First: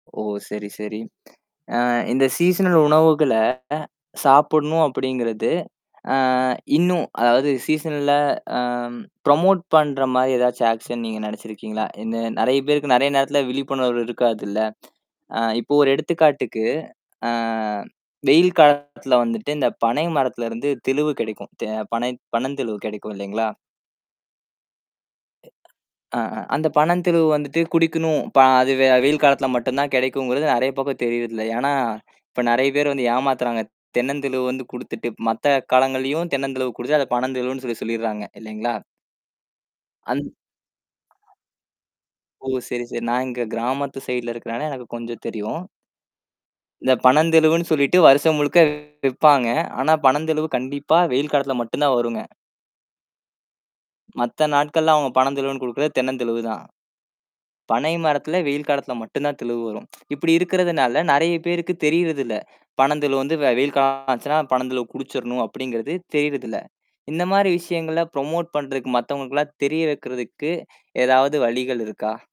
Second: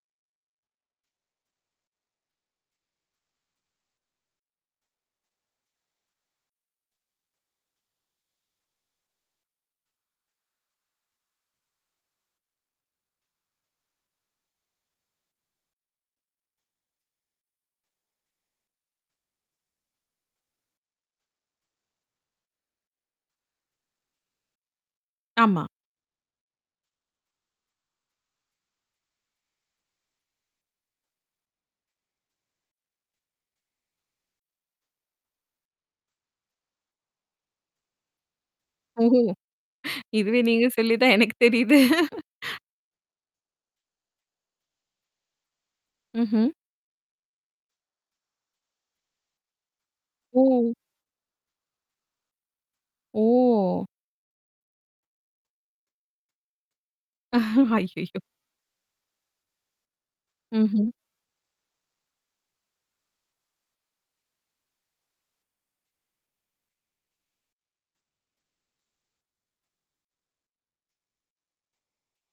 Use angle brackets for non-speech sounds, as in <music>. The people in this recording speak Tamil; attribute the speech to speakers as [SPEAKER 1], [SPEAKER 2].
[SPEAKER 1] ஓ சரி, சரி. <smacks lips> ஆ இந்த சீசனல் உணவுகளை சாப்பிடணும் அப்படிங்கிறது, ஆ இன்னும் அதாவது சீசன்ல்ல ஆ ப்ரமோட் பண்ற மாதிரி எதாச்சும் ஆக்ஷன் நீங்க நினைச்சு இருக்கீங்களா? இன்னும் நிறைய பேருக்கு நிறைய நேரத்துல விழிப்புணர்வு இருக்காது இல்ல, <smacks lips> ஆ இப்போ ஒரு எடுத்துக்காட்டுக்கு, ஆ வெயில் காலத்துல வந்துட்டு இந்தப் பனை மரத்துல இருந்து தெளுவு கிடைக்கும். தெ பனை பனந்தெளுவு கிடைக்கும் இல்லைங்களா?
[SPEAKER 2] ஆமா.
[SPEAKER 1] அஹ அந்தப் பனந்தெளுவு வந்துட்டு குடிக்கணும். பா அது வெ வெயில் காலத்துல மட்டும்தான் கிடைக்கும்ங்கிறது நிறைய பேருக்கு தெரியறது இல்ல, ஏன்னா, இப்ப நிறைய பேர் வந்து ஏமாத்துறாங்க. தென்னந்தெளுவு வந்து குடுத்துட்டு, மத்த காலங்கள்லயும் தென்னந்தெளுவு குடுத்து அதை பனந்தெளுவு சொல்லிச் சொல்லிடறாங்க, இல்லிங்களா?
[SPEAKER 2] ஓஹோ.
[SPEAKER 1] அந்
[SPEAKER 2] இதுவே நீங்கச் சொல்லிதான் எனக்குத் தெரியுது.
[SPEAKER 1] ஓ, சரி, சரி. நான் இங்க கிராமத்து ஸைட்ல இருக்கிறதால எனக்குக் கொஞ்சம் தெரியும்.
[SPEAKER 2] ம்ஹூம்.
[SPEAKER 1] இந்தப் பனந்தெளுவுன்னு சொல்லிட்டு வருஷம் முழுக்க விப்பாங்க. ஆனா, பனந்தெளுவு
[SPEAKER 2] ஓ!
[SPEAKER 1] கண்டிப்பா வெயில் காலத்துல மட்டும்தான் வருங்க.
[SPEAKER 2] ஓ!
[SPEAKER 1] மத்த நாட்கள்ல அவங்க பனந்தெளுவுன்னு குடுக்கறது தென்னந்தெளுவுதான். பனை
[SPEAKER 2] ஐயையோ.
[SPEAKER 1] மரத்துல வெயில் காலத்துல மட்டும்தான் தெளுவு வரும். <tsk> இப்படி
[SPEAKER 2] ம்ஹம்.
[SPEAKER 1] இருக்கறதுனால, நிறைய பேருக்குத் தெரியறது இல்ல. பனந்தெளுவு வந்து வெ வெயில் காலம் ஆச்சுனா பனந்தெளுவ குடிச்சுடனும் அப்படிங்கறது தெரியறது இல்ல. இந்த மாதிரி விஷயங்களை ப்ரமோட் பண்றதுக்கு, மத்தவங்களுக்கெல்லாம் தெரிய வைக்கிறதுக்கு, ஏதாவது வழிகள் இருக்கா?